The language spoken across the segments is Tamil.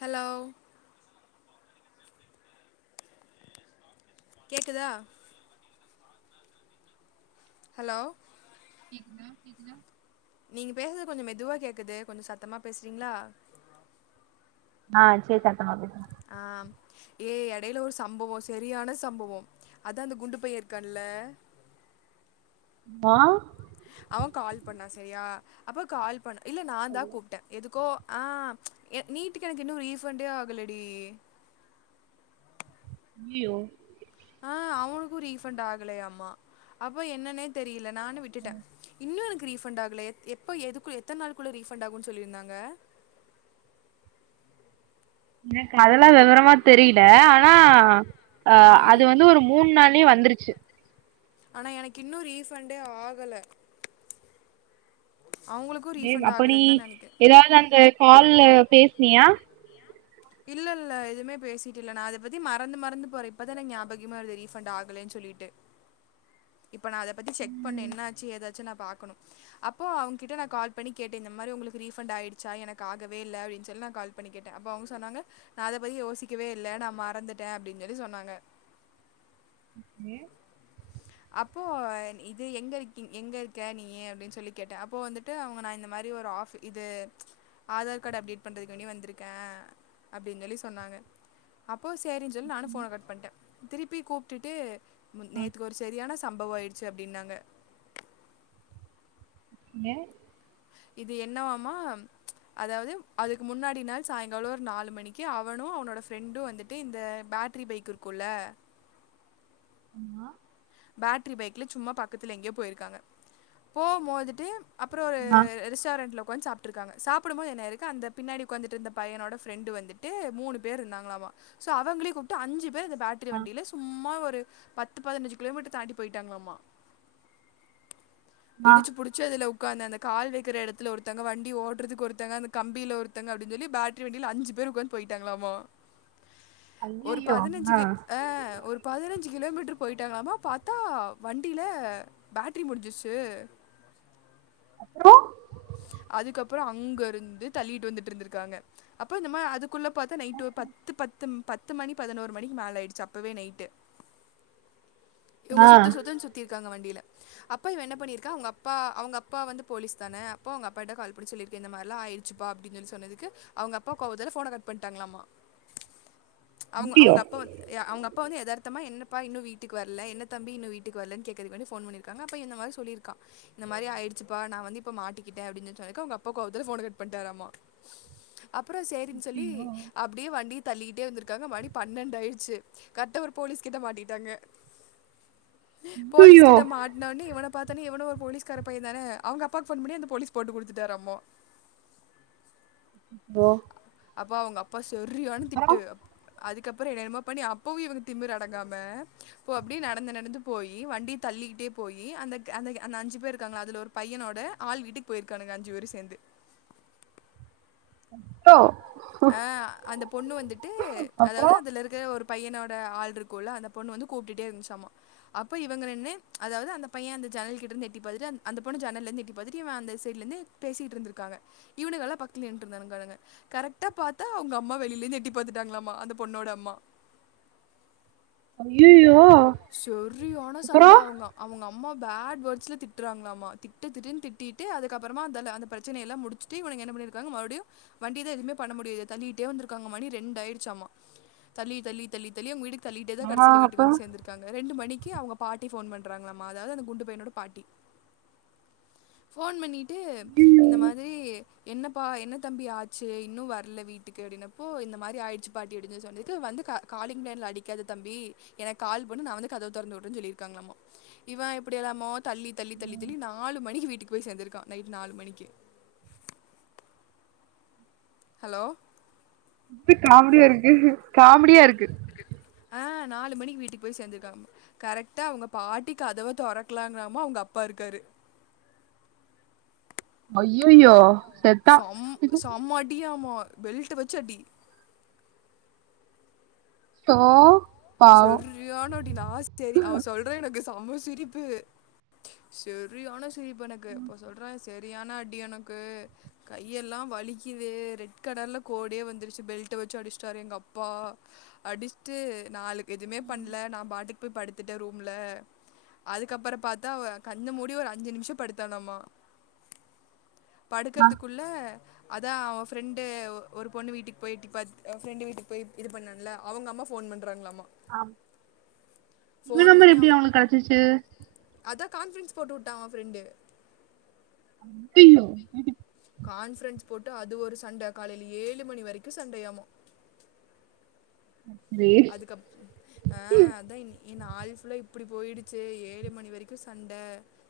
ஹலோ கேக்குதா ஹலோ கேக்குதா கேக்குதா நீங்க பேசுறது கொஞ்சம் மெதுவா கேக்குது கொஞ்சம் சத்தமா பேசுறீங்களா ஆஹ் சே சத்தமா பேசுறேன் ஆஹ ஏ எடையில ஒரு சம்பவம் சரியான சம்பவம் அதான் அந்த குண்டு பையன் இருக்கான்ல மா அவன் கால் பண்ணான் சரியா அப்ப கால் பண்ண இல்ல நான் தான் கூப்டேன் எதுக்கோ ஆஹ் நீட்டுக்கு எனக்கு இன்னும் ரீஃபண்டே ஆகலடி யோ ஆஹ அவனுக்கும் ரீபண்ட் ஆகலயாம்மா அப்ப என்னன்னே தெரியல நானு விட்டுட்டேன் இன்னும் எனக்கு ரீஃபண்ட் ஆகல எப்ப எதுக்கு எத்தனை நாளுக்குள் ரீஃபண்ட் ஆகும்னு சொல்லிருந்தாங்க எனக்கு அதெல்லாம் வெவரமா தெரியல ஆனா அஹ ம் அது வந்து ஒரு மூணு நாளே வந்துருச்சு ஆனா எனக்கு இன்னும் ரீபண்டே ஆகல அவங்களுக்கு ஏ ரீஃபண்ட் அப்ப நீ ஆகலன்னு தா நெனைக்கிறே ஏதாவது அந்த கால்ல பேசுனியா இல்ல இல்ல எதுமே பேசிட்டு இல்ல நான் அதை பத்தி மறந்து மறந்து போறேன் இப்பத எனக்கு ஞாபகமே வருது ரீபண்ட் ஆகலேன்னு சொல்லிட்டு இப்ப நான் அதை பத்தி செக் பண்ணே ம் என்ன ஆச்சு ஏதாச்சு ச்சே நான் பா்க்கணும் அப்போ அவுங்க கிட்ட நான் கால் பண்ணி கேட்டேன் இந்த மாரி உங்களுக்கு ரீஃபண்ட் ஆயிடுச்சா எனக்கு ஆகவே இல்ல அப்டினு சொல்லி நான் கால் பண்ணி கேட்டேன் அப்ப அவுங்க சொன்னாங்க நான் அதை பத்தி யோசிக்கவே இல்ல நான் மறந்துட்டேன் அப்டின்னு சொல்லி சொன்னாங்க ஏன் அப்போ இது எங்க இருக்கீ எங்க இருக்கே நீ அப்டின்னு சொல்லி கேட்டன் அப்போ வந்துட்டு அவுங்க நான் இந்த மாரி ஒரு ஆபிஸ் இது ஆதார் கார்டு அப்டேட் பண்றதுக்கு வேண்டி வந்ருக்கேன் அப்டின்னு சொல்லி சொன்னாங்க அப்போ சரின்னு சொல்லி நானும் போன கட் பண்ணிட்டேன் திருப்பி கூப்டுட்டு முன்நேற்று சரியான சம்பவம் ஆயிடுச்சு அப்டின்னாங்க ஏன் இது என்னவாமா ச் அதாவது அதுக்கு முன்னாடி நாள் சாய்ங்காலம் ஒரு நாலு மணிக்கு அவனும் அவனோட ஃப்ரெண்டும் வந்துட்டு இந்த பேட்ரி பைக் இருக்கும்ல அம்மா பேட்ரி பைக்ல சும்மா பக்கத்துல எங்கேயோ போயிருக்காங்க போகும் போதுட்டு அப்புறம் ஒரு ஆ ரெஸ்டாரண்ட்ல உட்கார்ந்து சாப்புட்டுருக்காங்க சாப்புடும் போது என்ன ஆயிருக்கு பின்னாடி உட்கார்ந்து இருந்த பயனோட பிரண்ட் வந்துட்டு மூணு பேரு இருந்தாங்கலாமா சோ அவங்களையும் கூப்டு அஞ்சு பேரு அந்த பேற்றி வண்டியில சும்மா ஒரு பத்து பதனஞ்சு கிலோமீட்டர் தாண்டி போயிட்டாங்களாமா இடிச்சு புடிச்சு அதுல அந்த அந்த கால் வைக்கிற இடத்துல ஒருத்தவுங்க வண்டி ஓட்றதுக்கு ஒருத்தவுங்க அந்த கம்பியில ஒருத்தவுங்க அப்டின்னு சொல்லி பேட்ரி வண்டியில அஞ்சு பேர் உட்காந்து போயிட்டாங்களாமா ஒரு ஐயயோ பதினெஞ்சு ஆ க் ஆஹ ஒரு பதினெஞ்சு கிலோமீட்டர் போயிட்டாங்களாமா பாத்தா வண்டில பேட்ரி முடிஞ்சிருச்சு அப்றோ அதுக்கப்புறோ அங்க இருந்து தள்ளிட்டு வந்துட்டு இருந்திருக்காங்க அப்ப இந்த மாரி அதுக் குள்ள பாத்து நைட்டு பத்து பத்தும் பத்து மணி பதினோரு மணிக்கு மேல ஆயிடுச்சு அப்பவே நைட்டு ஆ இவங்க சுத்து சுத்துன்னு சுத்தி க்காங்க வண்டியில அப்ப இவ என்ன பண்ணிருக்கா அவங்க அப்பா அவங்க அப்பா வந்து போலீஸ்தான அப்போ அவங்க அப்பா கிட்ட கால் பண்ண சொல்லிருக்கு இந்த மாரில்லா ஆயிடுச்சுப்பா அப்டின்னு சொல்லி சொன்னதுக்கு அவங்க அப்பா கோவத்துல ஃபோன கட் பண்ணிட்டாங்களாமா அவங்க ஐயயோ அவங்க அப்ப வந் அவங்க அப் அப்பா வந்து எதார்த்தமா என்னப்பா இன்னு வீட்டுக்கு வர்ல என்ன தம்பி இன்னு வீட்டுக்கு வர்ல கேக்கறதுக்கு முன்னாடி ஃபோன் பண்ணிருக்காங்க அப்போ இந்த மாரி சொல்லிருக்கா இந்த மாரி ஆயிடுச்சுப்பா நா வந்து இப்ப மாட்டிக் க்கிட்டே அப்டின்னு சொல்லி சொன்னதுக்கு அவங்க அப்பா கோவத்துல ஃபோன கட் பண்ணிட்டாராம்மா அப்புறோ சேரின்னு சொல்லி அப்டியே வண்டியத் தள்ளிட்டே வந்திருக்காங்க மணி பன்னெண்டு ஆயிடுச்சு கரெக்டா ஒரு போலீஸ்கிட்ட மாட்டிட்டாங்க போலீஸ் ஐயயோ கிட்ட மாட்னவுட்னே இவன பாத்தன்னா இவனு ஒரு போலீ்ஸ்கார பைய தான அவங்க அப்பாக்கு ஃபோன் பண்ணி அந்த போலீஸ் போட்டு குடுத்துட்டாராமா போ அப்ப அவங்க அப்பாஸ் செரியான திட்டு அப் அதுக்கப்புறோ என்னென்னமோ பண்ணி அப்பவு இவங்க திமிர் அடங்காம இப்ப அப்டியே நடந்து நடந்து போயி வண்டிய தள்ளிக்கிட்டே போயி அந்த அந்த அந்த அஞ்சு பேர் இருக்காங்கல்ல அதுல ஒரு பையனோட ஆள் வீட்டுக் போயிரு்க்கானுகஅஞ்சு பேரும் சேந்து ட்டோ ஆஹ் அந்த பொண்ணு வந்துட்டு அப்றோ அதாவது அதுல இருக்கிற ஒரு பையனோட ஆள் இருக்கும்ல்ல அந்த பொண்ணு வந்து கூப்டுட்டே இருந்துச்சாமா அப்போ இவங்க நின்னு அதாவது அந்த பைய அந்த ஜன்னல் கிட்ட இருந்து எட்டி பாத்துட்டு அந் அந்த பொண்ணு ஜன்னல்ல இருந்து எட்டி பாத்துட்டு இவ அந்த சைட்ல இருந்து பேசிட்டு இருந்திருக்காங்க இவுனுகல்லா பக்கத்துலயே நின்னுட்டு இருந்திருக்கானுக கரெக்ட் ட்ட பாத்தா அவங்க அம்மா வெளில இருந்து எட்டி பாத்துட்டாங்களாமா அந்த பொண்ணோட அம்மா ஐயயோ செரியான அப்றோ சண்ட அவங்க அவங்க ரொம்ப பேட் வேர்ட்ஸ்ல திட்டுறாங்களாமா திட்டு திட்டுன்னு திட்டிட்டு அதுக்கப்புறமா அந்த அந்த பிரச்சனைய எல்லா முடிச்சுட்டு இவனுக என்ன பண்ணிருக்காங்க மறுபடியு வண்டிதா எதுவுமே பண்ண முடியா தள்ளிட்டே வந்துருக்காங்க மணி ரெண்டு ஆயிடுச்சாமா தள்ளி தள்ளி தள்ளி தள்ளி அவங்க வீடுக் தள்ளிட்டேதா ஆ கடைசில வீட்டுக்கு அப்றோ வந்து சேந்துருக் ரெண்டு மணிக்கு அவங்க பாட்டி ஃபோன் பண்றாங்களாம்மா அதாவது அந்த குண்டு பையனோட பாட்டி ஃபோன் பண்ணிட்டு இந்த மாதிரி என்னப்பா என்ன தம்பி ஆச்சு இன்னு வரல வீட்டுக்கு அப்டின்னப்போ இந்த மாரி ஆயிடுச்சு பாட்டி அப்டின்னு சொன்னதுக்கு வந்து கா காலிங் பெல் அடிக்காத தம்பி ஏன்னா கால் பண்ணி நா வந்து கதவ தொறந்து வுட்றேனு சொல்லிருக்காங்களாமா இவ எப்டி எல்லாமோ தள்ளி தள்ளி தள்ளி தள்ளி நாலு மணிக்கி வீட்டுக்கு போய் சேந்துருக்கான் நைட் நாலு மணிக்கி ஹலோ [unintelligible] காமெடியா இருக்கு காமெடியா இருக்கு ஆஹ் நாலு மணிக்கு வீட்டுக்கு போய் சேந்திருக்காங்களாமா கரெக்டா அவங்க பாட்டி கதவ தொறக்கறாங்கலாமா அவங்க அப்பா இருக்காரு ஐயயோ செத்தா செம் செம்ம அடியா ஆமா பெல்ட் வச்சு அடி தோ செரியான அடி லாஸ்ட் அடி அவ சொல்றா எனக்கு சம சிரிப்பு செரியான சிரிப்பு எனக்கு அப்ப சொல்றா செரியான அடி எனக்கு கையெல்லாம் வலிக்குது ரெட் கலர்ல கோடே வந்துருச்சு பெல்ட் வச்சு அடிசிட்டாரு எங்க அப்பா அடிசிட்டு நாலுக் எதுமே பண்ல நா பாட்டுக் போய் படுத்துட்டே ரூம்ல அதுக்கப்புற பாத்தா கண்ண மூடி ஒரு அஞ்சு நிமிஷோ படுத்தானாமா படுக்கறதுக்குள்ள அதான் அவன் ஃப்ரெண்டு ஒரு பொண்ணு வீட்டுக்கு போய்ட்டு ப்ப ஃப்ரெண்டு வீட்டுக்கு போய் இது பண்ணோம்ல அவங்க அம்மா ஃபோன் பண் [unintelligible] ஆம் இவ ஃபோன் நம்பர் பண்ணி எப்பனடி அவங்க அவனுக்கு கெடச்சிச்சு அதான் கான்ஃபரன்ஸ் போட்டு வுட்டடான் அவன் ஃப்ரெண்டு ய்யயையோ கான்ஃபரன்ஸ் போட்டு அது ஒரு சண்ட காலைல ஏழு மணி வரைக்கு சண்டயாமா ரே அதுக்கப் ஆஹ் அதா இனி இ நாள் ஃபுல்லா இப்டி போயிடுச்சு ஏழு மணி வரைக்கு சண்ட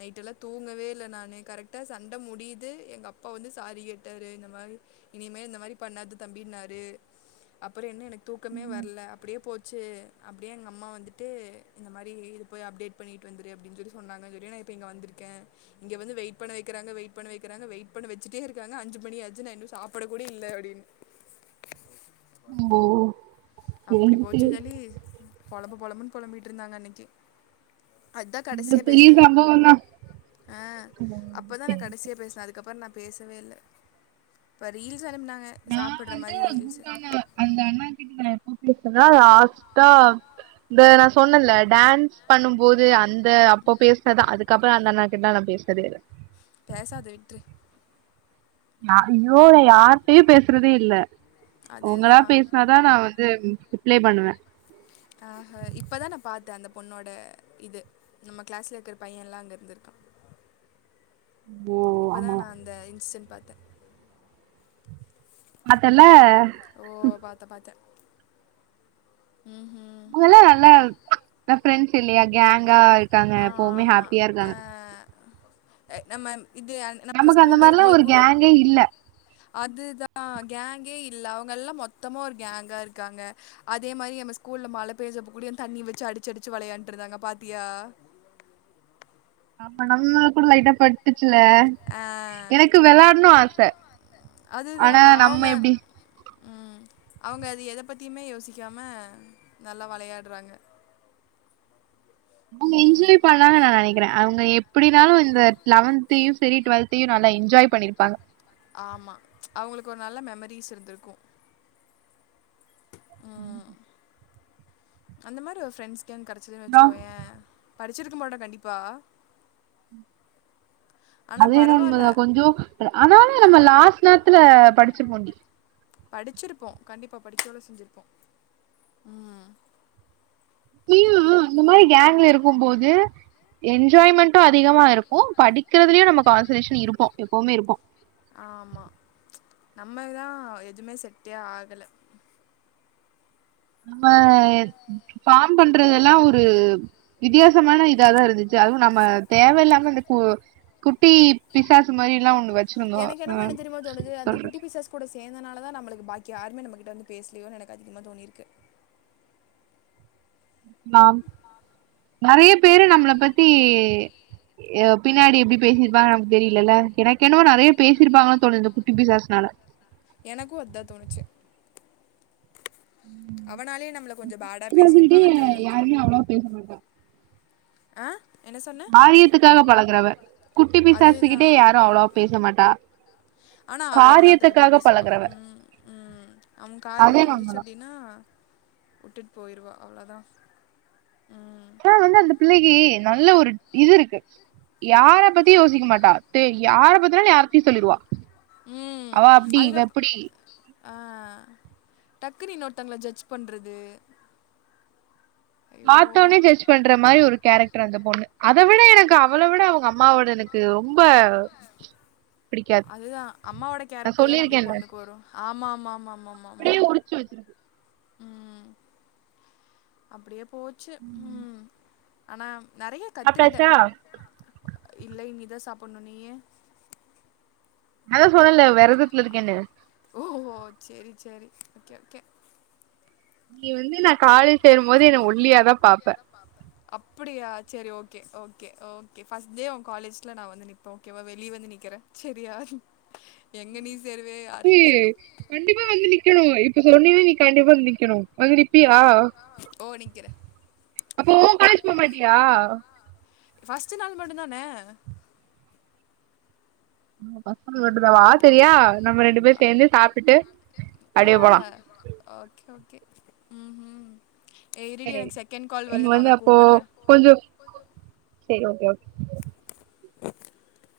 நைட்டெல்லா தூங்கவே இல்ல நானு கரெக்டா சண்ட முடியுது எங்க அப்பா வந்து சாரி கேட்டாரு இந்த மாரி இனிமே இந்த மாரி பண்ணாத தம்பின்னாரு அப்புற என்ன எனக் தூக்கமே வரல ட்டு போச்சு அப்டி எங்க அம்மா வந்துட்டு இந்த மாரி இது போய் அப்டேட் பண்ணிட்டு வந்துரு அப்டின்னு சொல்லி சொன்னாங்கன்னு சொல்லி நா இப்ப இங்க வந்திருக்கேன் இங்க வந்து வெயிட் பண்ண வைக்கிறாங்க வெயிட் பண்ண வைக்கிறாங்க வெயிட் பண்ண வச்சுட்டே இருக்காங்க அஞ்சு மணியாச்சு நான் இன்னும் சாப்ட கூட இல்ல அப்டின்னு ஓ அப்படி போச்சுன்னு சொல்லி பொலம்பு பொலம்புனு பொலம்பிட்டு இருந்தாங்க அன்னிக்கி அதான் இது கடைசியா பெரிய பேசினது சம்பவம் தா [inaudible] ஆஹ் அப்பதா நா கடைசியா பேசினே அதுக்கப்புறோ நா பேசவேல்ல ப்ப ரீல் நான் வந்து குண்டான அந்த அண்ணா கிட்ட இப்பதா லாஸ்ட்டா இந்த நா சொன்னல டான்ஸ் பண்ணும்போது அந்த அப்போ பேசுனதா அதுக்கப்புறோ அந்த அண்ணா [unintelligible] பேசுனதேல்ல பேசாத விட்ரு நா ஐயோ நா யார்ட்டயும் பேசுறதே இல்ல அவங்களா அதுதான் பேசுனாதான் நான் வந்து ரிப்ளே பண்ணுவே ஆஹ்ஹா இப்பதா நா பாத்த அந்த பொண்ணோட இது நம்ம கிளாஸ்ல இருக்கிற பைய எல்லா அங்க இருந்துருக்கா ஓ இப்பதா ஆமா நா அந்த இன்சிடென்ட் பாத் பாத்தல்ல ம்ஹ்ம் [unintelligible] நல்லா இந்த ஃபிரெண்ட்ஸ் இல்லயா கேங்கா இருக்காங்க எப்பவுமே ஹாப்பியா இருக்காங்க ஹ நம்ம இது நம்ம நமக்கு அந்த ஸ்கூலில் மாரிலாம் இருக்கும்போது ஒரு கூ கேங்கே இல்ல அதுதான் கேங்கே இல்ல அவங்கெல்லாம் மொத்தமா ஒரு கேங்கா இருக்காங்க அதேமாரி நம் ஸ்கூல்ல மழ பெய்ஞ்சப்ப கூட என் தண்ணி வச்சு அடிச்சடித்து விளையாண்டுட்டுருந்தாங்க பாத்தியா ஆமா நம்ல்லாம் கூட லைட்டா பட்டு ச்சில ஆ எனக்கு வெளாடணு ஆச ஆனா நம்ம எப்டி உம் அவங்க அத எத பத்தியுமே யோசிக்காம நல்லா விளையாடுறாங்க அவங்க என்ஜாய் பண்ணலா நான் நெனக்கிறேன் அவங்க எப் எப்டினாலும் இந்த லெவன்த் இப்பயும் சரி டுவெல்த்தையும் நல்லா என்ஜாய் பண்ணிருப்பா ஆமா அவங்களுக்கு ஒரு நல்ல மெமரிஸ் இருந்திருக்கும் அந்த மாரி ஒரு ஃரெண்ட் [unintelligible] கெடச்சதுன்னு அப்றோ வச்சுக்கோயேன் படிச்சிருக்க மாட்ட கண்டிப்பா ஆனா அதென்னும் உண்ம பரவால்ல தான் கொஞ்சம் ஆனாலும் நம்ம லாஸ்ட் நேரத்துல படிச்சு போண்டி படிச்சிருப்போம் கண்டிப்பா படிச்சோள செஞ்சிருப்போம் உம் [unintelligible] இந்த மாரி கேங்ல இருக்கும் போது என் என்ஜாய்மெண்டும் அதிகமா இருக்கும் படிக்கிறதுலயும் நமக்கு அதி [unintelligible] இருப்போம் எப்பவுமே இருப்போம் ஆமா நம்மதான் எதுவுமே செட்டே ஆகல நம்ப பாம் பண்றதெல்லாம் ஒரு வித்தியாச மோசமான இதா தான் இருந்துச்சு அதுவும் நம்ம தேவயில்லாம இப்ப குட்டி பிசாசு மாரிலாம் [unintelligible] வ எனக்கு என்னமோ என்ன தெரியுமோ தோணுது அந்த குட்டி பிசாஸ் கூட சேர்ந்தனால தான் நம்மளுக்கு பாக்கி யாருமே நம்ம கிட்ட வந்து பேசலையோனு எனக்கு அதிகமா தோணிருக்கு நாம் நிறைய பேரு நம்மள பத்தி ய பின்னாடி எப்டி பேசிருப்பாங்க நமக்கு தெரியலல்ல எனக்கு என்னவோ நிறைய பேசிருப்பாங்களோ தோணுது இந்த குட்டி பிசாஸ்னால எனக்கு அதான் தோணுச்சு அவனாலயே நம்மள கொஞ்சோ பேடா பேசியிருப்பாங்கன்னு சொல்லி [inaudible] தோணுச்சு யாருமே அவ்வளா பேச மாட்டா ஹ காரியத்துக்காக பழகுறவ குட்டி அதுதா பிசாசுக்கிட்டே யாரும் அவ்வளவா பேச மாட்டா ஆனா அவ எல்லாத்த பத்தி காரியத்துக்காக பேசுவா பழகுறவ உம் உம் அவங்க அது காரியம் என்னமோ உண்மதா முடிஞ்சிச்சு அப்படின்னா விட்டுட்டு போயிருவா அவ்ளோதான் ம் ஆ வந்து அந்த பிள்ளைக்கு நல்ல ஒரு இது இருக்கு யார பத்தியும் யோசிக்க மாட்டா தெ யார பத்தினாலும் யாரத்தையும் சொல்லிடுவா அவ அப்டி இவ இப்டி அஹ் டக்குனு இன்னொருத்தங்கல ஜட்ஜ் பண்றது ஐயோ பார்த்தோனே ஜட்ஜ் பண்ற மாரி ஒரு கேரக்டர் அந்த பொண்ணு அத விட எனக்கு அவள விட அவங்க அம்மாவோட எனக்கு ரொம்ப பிடிக்காது அதுதா அம்மாவோட நா கேரக்டர் தானே அப்டியே சொல்லிருக்கேன்ல பொண்ணுக்கு வரும் ஆமா ஆமாமா ஆமாம் ஆமாம் அப்டியே உரிச்சு வச்சிருக்கு உம் அப்படியே போச்சு உம் ஆனா நறைய கத்துக்கிட்டே சாப்ட்டாச்சா இல்ல இனிதா சாப்பணும் நீயி நாதா சொன்னேல விரதத்துல இருக்கேன்னு செரி ஓகே ஓகே நீ வந்து நா காலேஜ் சேரும்போது என ஒல்லியா தா பாப்ப அப்புடியா சரி okay okay okay first day உன் காலேஜ்ல நா வந்து நிப்பே ஓகேவ வெளியே வந்து நிக்கிறேன் சரியா எங்க நீ சேருவே ஏ யாருக்கு தெரியு கண்டிப்பா வந்து நிக்கணு சொன்னினா நீ கண்டிப்பா வந்து நிக்கணும் மகுடி நிப்பியா ஓ நிக்கிறே அப்போ உ காலேஜ் போமாட்டியா ஃபஸ்ட்டு நாலு மட்டு தானே நம்ம பசங்களோட தா வா தெரியா நம்ம ரெண்டு பேர் சேர்ந்து சாப்ட்டுட்டு அப்டியே போலா ஆஹ் ஓகே ஓகே ம் ம் ஏ இருடி சேரி எனக்கு செகண்ட் கால் எனக்கு வருது நான் வந்து உன அப்போ கூப்புடுறேன் செரி ஓகே ஓகே [inaudible]